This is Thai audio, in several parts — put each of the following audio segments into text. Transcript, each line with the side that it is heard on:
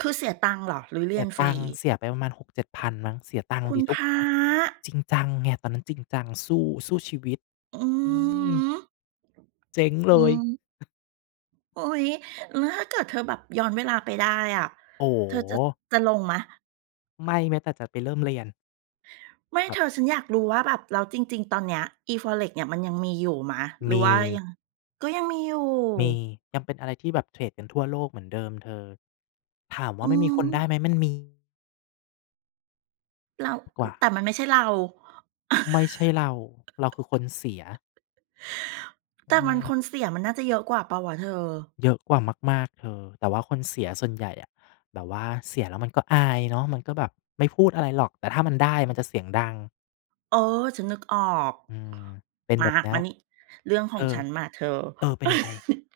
right: คือเสียตังค์เหรอ หรือเร
left: เส
right: ี
left: ี
right: ย
left: ย
right: นฟ
left: ต
right: ร
left: ั
right: ี?
left: งค์ เสียไปประมาณ 6,000-7,000 มั้ง เสียตังค์
right: คุ
left: ด
right: ณ
left: ิ
right: พระ!
left: [unintelligible] จริงจังไง ตอนนั้นจริงจัง สู้ สู้ชีวิต
right: อือ
left: อื
right: ฮ
left: ม
right: ึ
left: เจ๊งเ
right: อ
left: ล
right: ื
left: ย
right: ม อุ๊ย แล้วถ้าเกิดเธอแบบย้อนเวลาไปได้อะ?
left: โอ้โ
right: เธอจะ
left: ฮ
right: จะลงไหม?
left: ไม่แม้แต่จะไปเริ่มเรียน
right: ไม่
left: ค
right: เ
left: ร
right: ธ
left: ับ
right: อ ฉันอยากรู้ว่าแบบแล้วจริง ๆ ตอนเนี้ย อี FOREX เนี่ยมันยังมีอยู่ไหม? หรื
left: ม
right: อ
left: ี
right: ว่ายัง ก็ยังมีอยู่
left: มี ยังเป็นอะไรที่แบบเทรดกันทั่วโลกเหมือนเดิมเธอ ถามว
right: อ
left: ่
right: ื
left: ามันมีคนไ
right: ม
left: ด้ไหม? มันมี
right: แล้ว
left: กว่า
right: แต่มันไม่ใช่เรา
left: ไม่ใช่เรา เราคือคนเสีย
right: แ
left: อ
right: ต
left: ื
right: ่มัน
left: ม
right: คนเสียมันน่าจะเยอะกว่าเปล่าวะเธอ?
left: เยอะกว่ามาก ๆ เธอ แต่ว่าคนเสียส่วนใหญ่อะ แบบว่าเสียแล้วมันก็อายเนาะ มันก็แบบไม่พูดอะไรหรอก แต่ถ้ามันได้มันจะเสียงดัง
right: เออ ฉันนึกออก
left: อืม เป็น
right: ม
left: แบ
right: า
left: บเนี้
right: ม
left: ย
right: านี่ เรื่อง
left: เ
right: ข
left: ธ
right: อ
left: อ
right: งฉันมาเธอ
left: เออ เป็นยังไง?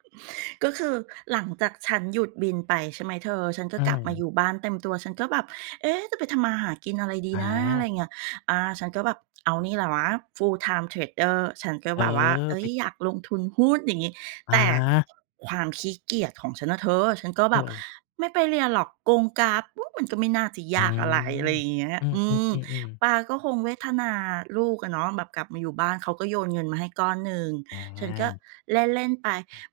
right: ก็คือหลังจากฉันหยุดบินไปใช่ไหมเธอ? ฉันก็
left: อื
right: กลับมาอย
left: ม
right: ู่บ้านเต็มตัว ฉันก็แบบ เอ๊ะ จะไปทำมาหากินอะไรดี
left: อ
right: น้า อะไร
left: า
right: เงี้ย อา ฉันก็แบบ เอานี่แหละวะ full-time Trader ฉันก็
left: เออ
right: แบบว่า เอ
left: ไ
right: ๊
left: ป
right: ย อยากลงทุนหุ้นอย่างงี้ แต่
left: อา
right: ความขี้เกียจของฉันน่ะเธอ ฉันก็แบบ
left: เออ
right: ไม่ไปเรียนหรอกกงกราฟ อืม มันก็ไม่น่าจะ
left: อื
right: ย
left: อ
right: ากอะไร อะไรอย่างเงี้ย
left: อื
right: อืม
left: อ ๆ ๆ ๆ
right: ป๊าก็คงเวทนาลูกอะเนาะ แบบกลับมาอยู่บ้าน เขาก็โยนเงินมาให้ก้อนหนึ่ง
left: อ
right: ฉันก็
left: า
right: เล่น ๆ ไป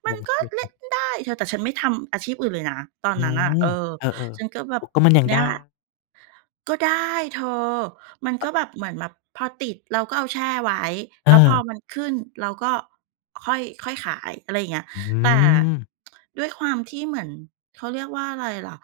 right: ม
left: ล
right: ัน
left: ง
right: ก
left: ท
right: ็
left: ุ
right: เล่
left: น
right: นได้เธอ แต่ฉันไม่ทำอาชีพอื่นเลยนะตอ
left: อ
right: น
left: ื
right: นั้นน่ะ
left: ม
right: เออ
left: เออ
right: ฉันก็แบ
left: ๆ โอ
right: บ
left: ้ ก็มันยัง
right: เน
left: ไ
right: ี่
left: ด้
right: ยแหละ ก็ได้เธอ มันก็แบบเหมือนแบบพอติดเราก็เอาแช่ไว้ แล้วพอ
left: เออ
right: มันขึ้นเราก็ค่อย ค่อยขายอะไรอย่างเงี้ย
left: อื
right: แต่
left: ม
right: ด้วยความที่เหมือน เขาเรียกว่าอะไรล่ะ?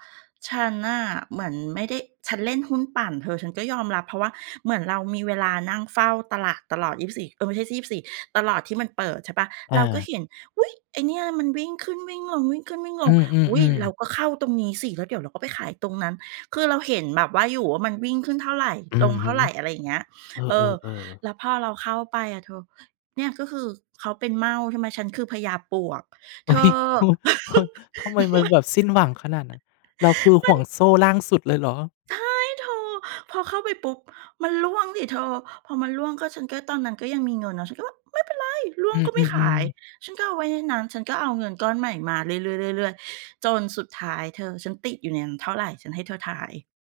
right: ฉันน่ะเหมือนไม่ได้ ฉันเล่นหุ้นปั่นเธอ ฉันก็ยอมรับ เพราะว่าเหมือนเรามีเวลานั่งเฝ้าตลาดตลอด 24 เอ๊ย ไม่ใช่ 24 ตลอดที่มันเปิดใช่เปล่า?
left: อ
right: เราก็
left: า
right: เห็น อุ๊ย ไอ้เนี่ยมันวิ่งขึ้นวิ่งลง วิ่งขึ้นวิ่งล
left: อื
right: ง อุ๊ย
left: อ
right: เร
left: ๆ
right: า
left: ๆ
right: ก็เข้าตรงนี้สิแล้วเดี๋ยวเราก็ไปขายตรงนั้น คือเราเห็นแบบว่า อยู่ว่ามันวิ่งขึ้นเท่าไร
left: อื
right: ล
left: อ
right: งเท
left: ฮ
right: ่
left: ึ
right: าไร อะไรอย่างเงี้ย
left: เอ
right: เออ
left: อ ๆ ๆ
right: แล้วพอเราเข้าไปอะเธอ เนี่ยก็คือเขาเป็นเม่าใช่ไหม? ฉันคือพญาปลวก
left: เ
right: เ
left: ฮ
right: ธอ
left: ้ย ทำไมมัน
right: ม
left: แบบสิ้นหวังขนาดนั้น? เราคือ
right: ม
left: ห
right: ั
left: ่
right: น
left: วงโซ่ล่างสุดเลยเหรอ?
right: ใช่เธอ พอเข้าไปปุ๊บ มันร่วงสิเธอ พอมันร่วงก็ฉันก็ตอนนั้นก็ยังมีเงินเนาะ ฉันก็ว่าไม่เป็นไร ร่ว
left: อ
right: ง
left: ื
right: ก็ไม่ขา
left: อ
right: ย
left: ๆ ๆ
right: ฉันก็เอาไว้ในนั้น ฉันก็เอาเงินก้อนใหม่มาเรื่อย ๆ ๆ ๆ จนสุดท้ายเธอ ฉันติดอยู่ในนั้นเท่าไร? ฉันให้เธอทาย